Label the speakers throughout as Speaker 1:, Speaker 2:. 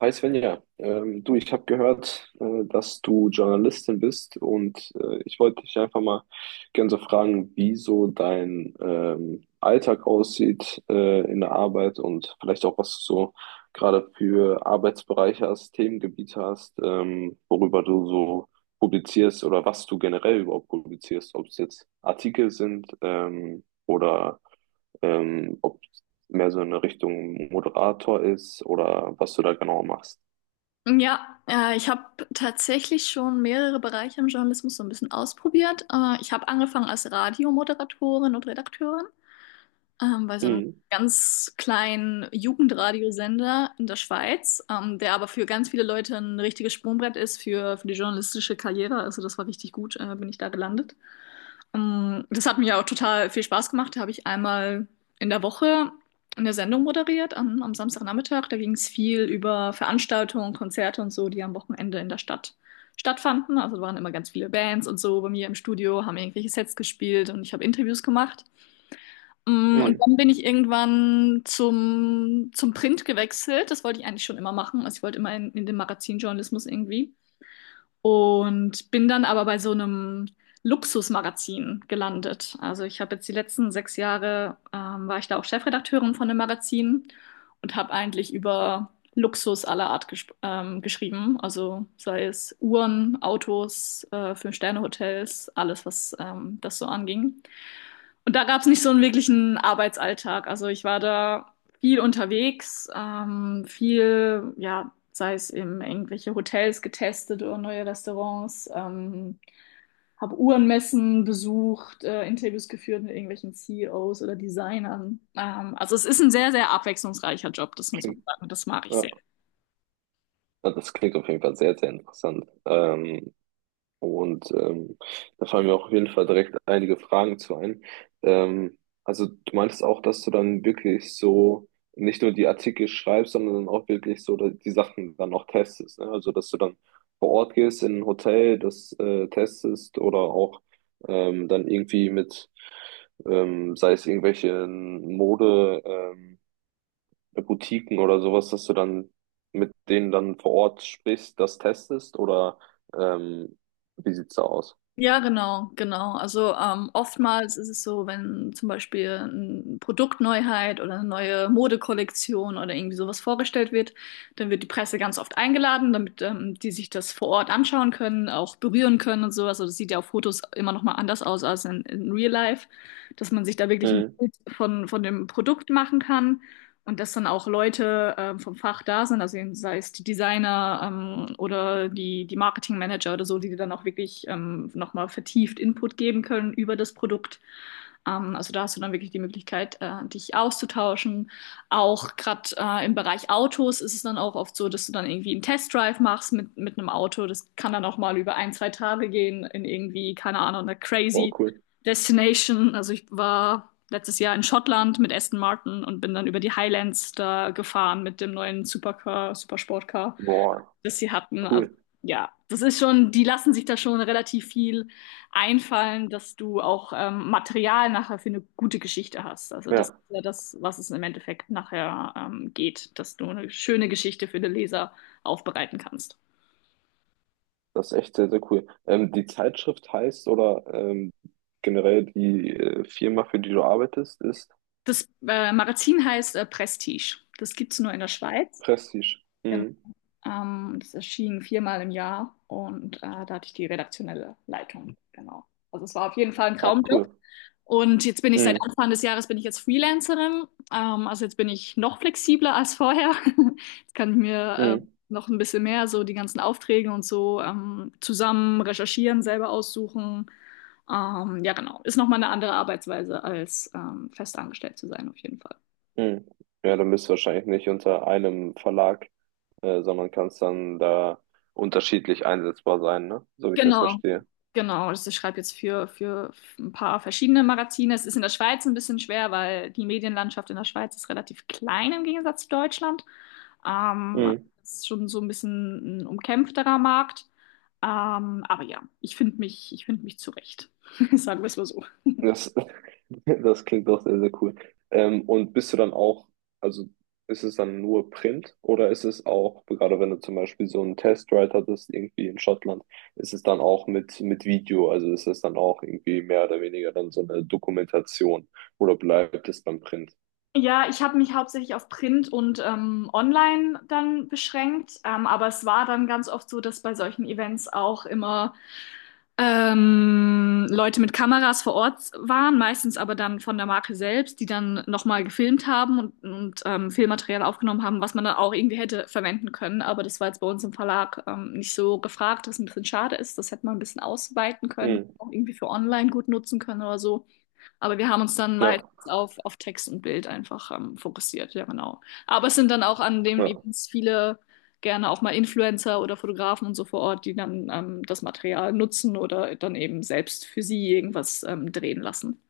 Speaker 1: Hi Svenja, du, ich habe gehört, dass du Journalistin bist und ich wollte dich einfach mal gerne so fragen, wie so dein Alltag aussieht in der Arbeit und vielleicht auch, was du so gerade für Arbeitsbereiche hast, Themengebiete hast, worüber du so publizierst oder was du generell überhaupt publizierst, ob es jetzt Artikel sind oder ob mehr so in eine Richtung Moderator ist oder was du da genau machst.
Speaker 2: Ja, ich habe tatsächlich schon mehrere Bereiche im Journalismus so ein bisschen ausprobiert. Ich habe angefangen als Radiomoderatorin und Redakteurin bei so einem
Speaker 1: Mhm.
Speaker 2: ganz kleinen Jugendradiosender in der Schweiz, der aber für ganz viele Leute ein richtiges Sprungbrett ist für die journalistische Karriere. Also das war richtig gut, bin ich da gelandet. Das hat mir auch total viel Spaß gemacht. Da habe ich einmal in der Woche eine Sendung moderiert am Samstagnachmittag. Da ging es viel über Veranstaltungen, Konzerte und so, die am Wochenende in der Stadt stattfanden. Also da waren immer ganz viele Bands und so bei mir im Studio, haben irgendwelche Sets gespielt und ich habe Interviews gemacht. Und
Speaker 1: Mhm.
Speaker 2: dann bin ich irgendwann zum Print gewechselt. Das wollte ich eigentlich schon immer machen. Also ich wollte immer in den Magazinjournalismus irgendwie und bin dann aber bei so einem Luxusmagazin gelandet. Also ich habe jetzt die letzten sechs Jahre, war ich da auch Chefredakteurin von einem Magazin und habe eigentlich über Luxus aller Art geschrieben. Also sei es Uhren, Autos, Fünf-Sterne-Hotels, alles, was das so anging. Und da gab es nicht so einen wirklichen Arbeitsalltag. Also ich war da viel unterwegs, viel, ja, sei es eben irgendwelche Hotels getestet oder neue Restaurants, habe Uhrenmessen besucht, Interviews geführt mit irgendwelchen CEOs oder Designern. Also es ist ein sehr, sehr abwechslungsreicher Job, das muss man
Speaker 1: Klingt,
Speaker 2: sagen, und das mag ich
Speaker 1: ja.
Speaker 2: sehr.
Speaker 1: Ja, das klingt auf jeden Fall sehr, sehr interessant. Und ähm, Da fallen mir auch auf jeden Fall direkt einige Fragen zu ein. Ähm, also du meintest auch, dass du dann wirklich so nicht nur die Artikel schreibst, sondern dann auch wirklich so die Sachen dann auch testest, ne? Also dass du dann vor Ort gehst in ein Hotel, das testest oder auch dann irgendwie mit, sei es irgendwelche Mode, bei Boutiquen oder sowas, dass du dann mit denen dann vor Ort sprichst, das testest oder ähm, wie sieht's da aus?
Speaker 2: Ja, genau, genau. Also oftmals ist es so, wenn zum Beispiel eine Produktneuheit oder eine neue Modekollektion oder irgendwie sowas vorgestellt wird, dann wird die Presse ganz oft eingeladen, damit die sich das vor Ort anschauen können, auch berühren können und sowas. Also das sieht ja auf Fotos immer noch mal anders aus als in Real Life, dass man sich da wirklich ein
Speaker 1: Mhm.
Speaker 2: Bild von dem Produkt machen kann. Und dass dann auch Leute vom Fach da sind, also sei es die Designer oder die Marketingmanager oder so, die dir dann auch wirklich nochmal vertieft Input geben können über das Produkt. Also da hast du dann wirklich die Möglichkeit, dich auszutauschen. Auch gerade im Bereich Autos ist es dann auch oft so, dass du dann irgendwie einen Testdrive machst mit einem Auto. Das kann dann auch mal über ein, zwei Tage gehen in irgendwie, keine Ahnung, eine
Speaker 1: Boah,
Speaker 2: crazy
Speaker 1: cool.
Speaker 2: Destination. Also ich war letztes Jahr in Schottland mit Aston Martin und bin dann über die Highlands da gefahren mit dem neuen Supercar, Supersportcar,
Speaker 1: Boah,
Speaker 2: das sie hatten. Also
Speaker 1: cool.
Speaker 2: ja, das ist schon, die lassen sich da schon relativ viel einfallen, dass du auch Material nachher für eine gute Geschichte hast. Also das ist
Speaker 1: Ja,
Speaker 2: ja das, was es im Endeffekt nachher geht, dass du eine schöne Geschichte für den Leser aufbereiten kannst.
Speaker 1: das ist echt sehr, sehr cool. Die Zeitschrift heißt oder generell die Firma, für die du arbeitest, ist
Speaker 2: Das Magazin heißt Prestige. Das gibt's nur in der Schweiz.
Speaker 1: Prestige.
Speaker 2: Genau.
Speaker 1: Mhm.
Speaker 2: Das erschien viermal im Jahr und da hatte ich die redaktionelle Leitung. Genau. Also es war auf jeden Fall ein
Speaker 1: Ach,
Speaker 2: Traumjob.
Speaker 1: cool.
Speaker 2: Und jetzt bin ich seit
Speaker 1: Mhm.
Speaker 2: Anfang des Jahres bin ich jetzt Freelancerin. Also jetzt bin ich noch flexibler als vorher. Jetzt kann ich mir
Speaker 1: Mhm.
Speaker 2: noch ein bisschen mehr so die ganzen Aufträge und so zusammen recherchieren, selber aussuchen. Ja, genau. Ist nochmal eine andere Arbeitsweise als fest angestellt zu sein, auf jeden Fall.
Speaker 1: Mhm. Ja, dann bist du wahrscheinlich nicht unter einem Verlag, sondern kannst dann da unterschiedlich einsetzbar sein, ne? So wie ich das
Speaker 2: Genau,
Speaker 1: verstehe.
Speaker 2: genau. Also ich schreibe jetzt für ein paar verschiedene Magazine. Es ist in der Schweiz ein bisschen schwer, weil die Medienlandschaft in der Schweiz ist relativ klein im Gegensatz zu Deutschland. Ähm,
Speaker 1: Mhm.
Speaker 2: es ist schon so ein bisschen ein umkämpfterer Markt. Aber ja, ich finde mich zurecht. Sagen wir es mal so.
Speaker 1: Das, das klingt doch sehr, sehr cool. Und bist du dann auch, also ist es dann nur Print oder ist es auch, gerade wenn du zum Beispiel so einen Testride hattest, irgendwie in Schottland, ist es dann auch mit Video, also ist es dann auch irgendwie mehr oder weniger dann so eine Dokumentation oder bleibt es beim Print?
Speaker 2: Ja, ich habe mich hauptsächlich auf Print und Online dann beschränkt, aber es war dann ganz oft so, dass bei solchen Events auch immer Leute mit Kameras vor Ort waren, meistens aber dann von der Marke selbst, die dann nochmal gefilmt haben und Filmmaterial aufgenommen haben, was man dann auch irgendwie hätte verwenden können. Aber das war jetzt bei uns im Verlag nicht so gefragt, was ein bisschen schade ist. Das hätte man ein bisschen ausweiten können,
Speaker 1: Mhm.
Speaker 2: auch irgendwie für online gut nutzen können oder so. Aber wir haben uns dann
Speaker 1: Ja,
Speaker 2: meistens auf Text und Bild einfach fokussiert, ja genau. Aber es sind dann auch an den
Speaker 1: ja.
Speaker 2: Events viele, gerne auch mal Influencer oder Fotografen und so vor Ort, die dann das Material nutzen oder dann eben selbst für sie irgendwas drehen lassen.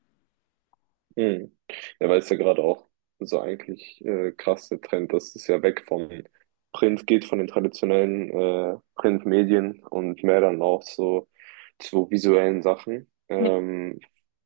Speaker 1: Mhm. Ja, weil es ja gerade auch so eigentlich krass der Trend, dass es ja weg vom Print geht, von den traditionellen Printmedien und mehr dann auch so zu visuellen Sachen.
Speaker 2: Ja.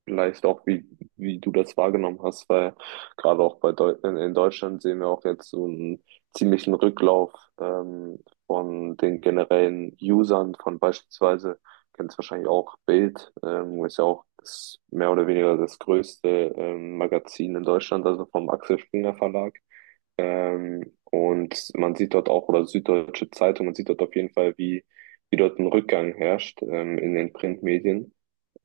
Speaker 1: Vielleicht auch, wie, wie du das wahrgenommen hast, weil gerade auch in Deutschland sehen wir auch jetzt so einen ziemlichen Rücklauf ähm, von den generellen Usern von beispielsweise, kennst wahrscheinlich auch Bild, ist ja auch das, mehr oder weniger das größte Magazin in Deutschland, also vom Axel Springer Verlag. Und man sieht dort auch, oder Süddeutsche Zeitung, man sieht dort auf jeden Fall, wie, wie dort ein Rückgang herrscht in den Printmedien.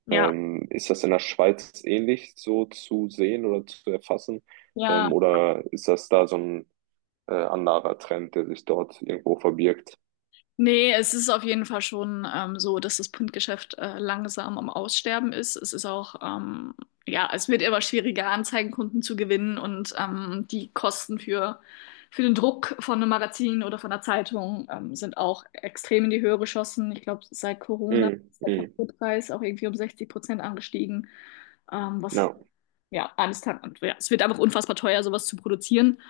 Speaker 2: Ja.
Speaker 1: Ist das in der Schweiz ähnlich so zu sehen oder zu erfassen?
Speaker 2: Ja.
Speaker 1: Oder ist das da so ein anderer Trend, der sich dort irgendwo verbirgt?
Speaker 2: Nee, es ist auf jeden Fall schon so, dass das Printgeschäft langsam am Aussterben ist. Es ist auch, ja, es wird immer schwieriger, Anzeigenkunden zu gewinnen und die Kosten für den Druck von einem Magazin oder von einer Zeitung sind auch extrem in die Höhe geschossen. Ich glaube, seit Corona
Speaker 1: Mhm.
Speaker 2: ist der
Speaker 1: Mhm.
Speaker 2: Papierpreis auch irgendwie um 60% angestiegen. Was,
Speaker 1: Ja,
Speaker 2: ja, eines Tages, und ja, es wird einfach unfassbar teuer, sowas zu produzieren.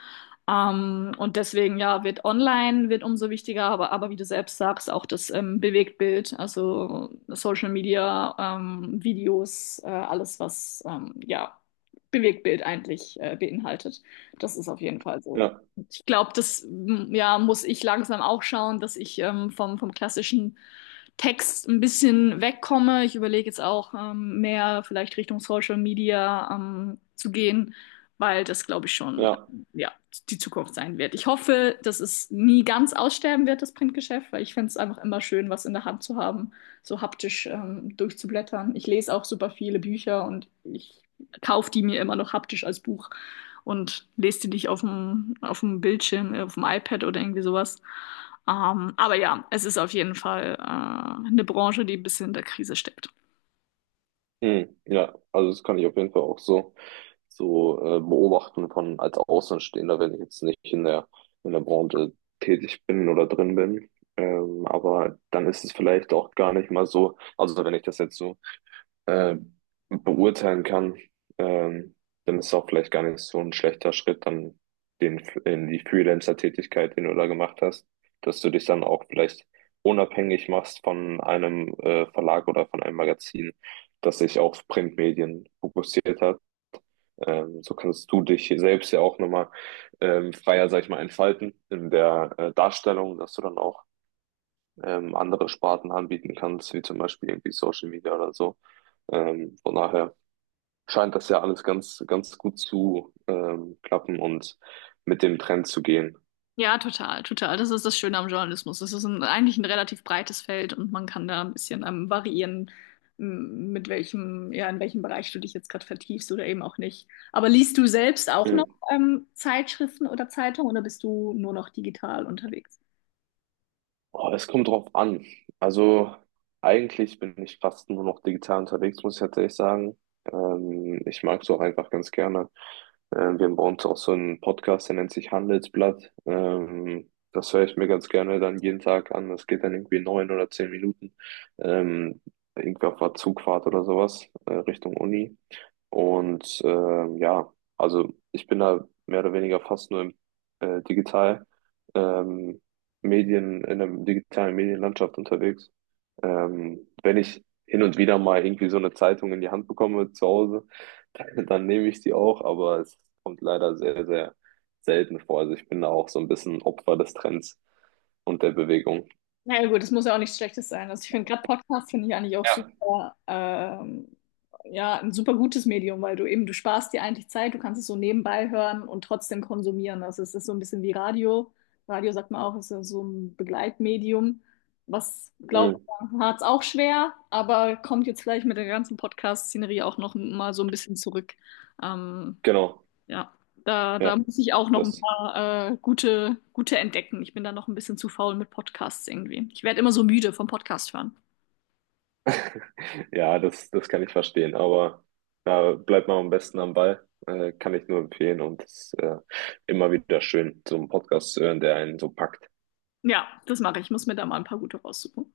Speaker 2: Und deswegen, ja, wird online, wird umso wichtiger, aber wie du selbst sagst, auch das Bewegtbild, also Social Media, Videos, alles, was, ja, Bewegtbild eigentlich beinhaltet. Das ist auf jeden Fall so.
Speaker 1: ja,
Speaker 2: Ich glaube, das, ja, muss ich langsam auch schauen, dass ich vom klassischen Text ein bisschen wegkomme. Ich überlege jetzt auch, mehr vielleicht Richtung Social Media zu gehen, weil das, glaube ich, schon
Speaker 1: ja.
Speaker 2: ja, die Zukunft sein wird. Ich hoffe, dass es nie ganz aussterben wird, das Printgeschäft, weil ich finde es einfach immer schön, was in der Hand zu haben, so haptisch durchzublättern. Ich lese auch super viele Bücher und ich kaufe die mir immer noch haptisch als Buch und lese die nicht auf dem Bildschirm, auf dem iPad oder irgendwie sowas. Aber ja, es ist auf jeden Fall eine Branche, die ein bisschen in der Krise steckt.
Speaker 1: Hm, ja, also das kann ich auf jeden Fall auch so, so beobachten von als Außenstehender, wenn ich jetzt nicht in der, in der Branche tätig bin oder drin bin. Aber dann ist es vielleicht auch gar nicht mal so, also wenn ich das jetzt so äh, beurteilen kann, ähm, dann ist es auch vielleicht gar nicht so ein schlechter Schritt, dann den, in die Freelancer-Tätigkeit, den du da gemacht hast, dass du dich dann auch vielleicht unabhängig machst von einem Verlag oder von einem Magazin, das sich auf Printmedien fokussiert hat. So kannst du dich selbst ja auch nochmal freier, sag ich mal, entfalten in der Darstellung, dass du dann auch andere Sparten anbieten kannst, wie zum Beispiel irgendwie Social Media oder so. Von daher scheint das ja alles ganz, ganz gut zu klappen und mit dem Trend zu gehen.
Speaker 2: Ja, total, total. Das ist das Schöne am Journalismus. Das ist ein, eigentlich ein relativ breites Feld und man kann da ein bisschen variieren, mit welchem, ja, in welchem Bereich du dich jetzt gerade vertiefst oder eben auch nicht. Aber liest du selbst auch noch
Speaker 1: Mhm.
Speaker 2: Zeitschriften oder Zeitungen oder bist du nur noch digital unterwegs?
Speaker 1: Oh, es kommt drauf an. Also eigentlich bin ich fast nur noch digital unterwegs, muss ich tatsächlich sagen. Ich mag es auch einfach ganz gerne. Wir haben bei uns auch so einen Podcast, der nennt sich Handelsblatt. Das höre ich mir ganz gerne dann jeden Tag an. Das geht dann irgendwie 9 oder 10 Minuten. Ähm, irgendwie auf der Zugfahrt oder sowas, Richtung Uni. Und ja, also ich bin da mehr oder weniger fast nur im, digital. Ähm, Medien, in der digitalen Medienlandschaft unterwegs. Wenn ich hin und wieder mal irgendwie so eine Zeitung in die Hand bekomme zu Hause, dann, dann nehme ich die auch, aber es kommt leider sehr, sehr selten vor. Also ich bin da auch so ein bisschen Opfer des Trends und der Bewegung.
Speaker 2: Naja gut, das muss ja auch nichts Schlechtes sein. Also ich finde gerade Podcast finde ich eigentlich auch
Speaker 1: Ja.
Speaker 2: super, ja, ein super gutes Medium, weil du eben, du sparst dir eigentlich Zeit, du kannst es so nebenbei hören und trotzdem konsumieren. Also es ist so ein bisschen wie Radio. Radio sagt man auch, ist ja so ein Begleitmedium, was, glaube
Speaker 1: Mhm.
Speaker 2: ich, hat es auch schwer, aber kommt jetzt vielleicht mit der ganzen Podcast-Szenerie auch noch mal so ein bisschen zurück. Ähm,
Speaker 1: Genau,
Speaker 2: ja, da
Speaker 1: ja.
Speaker 2: muss ich auch noch ein
Speaker 1: Das,
Speaker 2: paar gute entdecken. Ich bin da noch ein bisschen zu faul mit Podcasts irgendwie. Ich werde immer so müde vom Podcast hören.
Speaker 1: ja, das, das kann ich verstehen, aber da bleibt man am besten am Ball, kann ich nur empfehlen und es ist immer wieder schön, so einen Podcast zu hören, der einen so packt.
Speaker 2: Ja, das mache ich. Ich muss mir da mal ein paar gute raussuchen.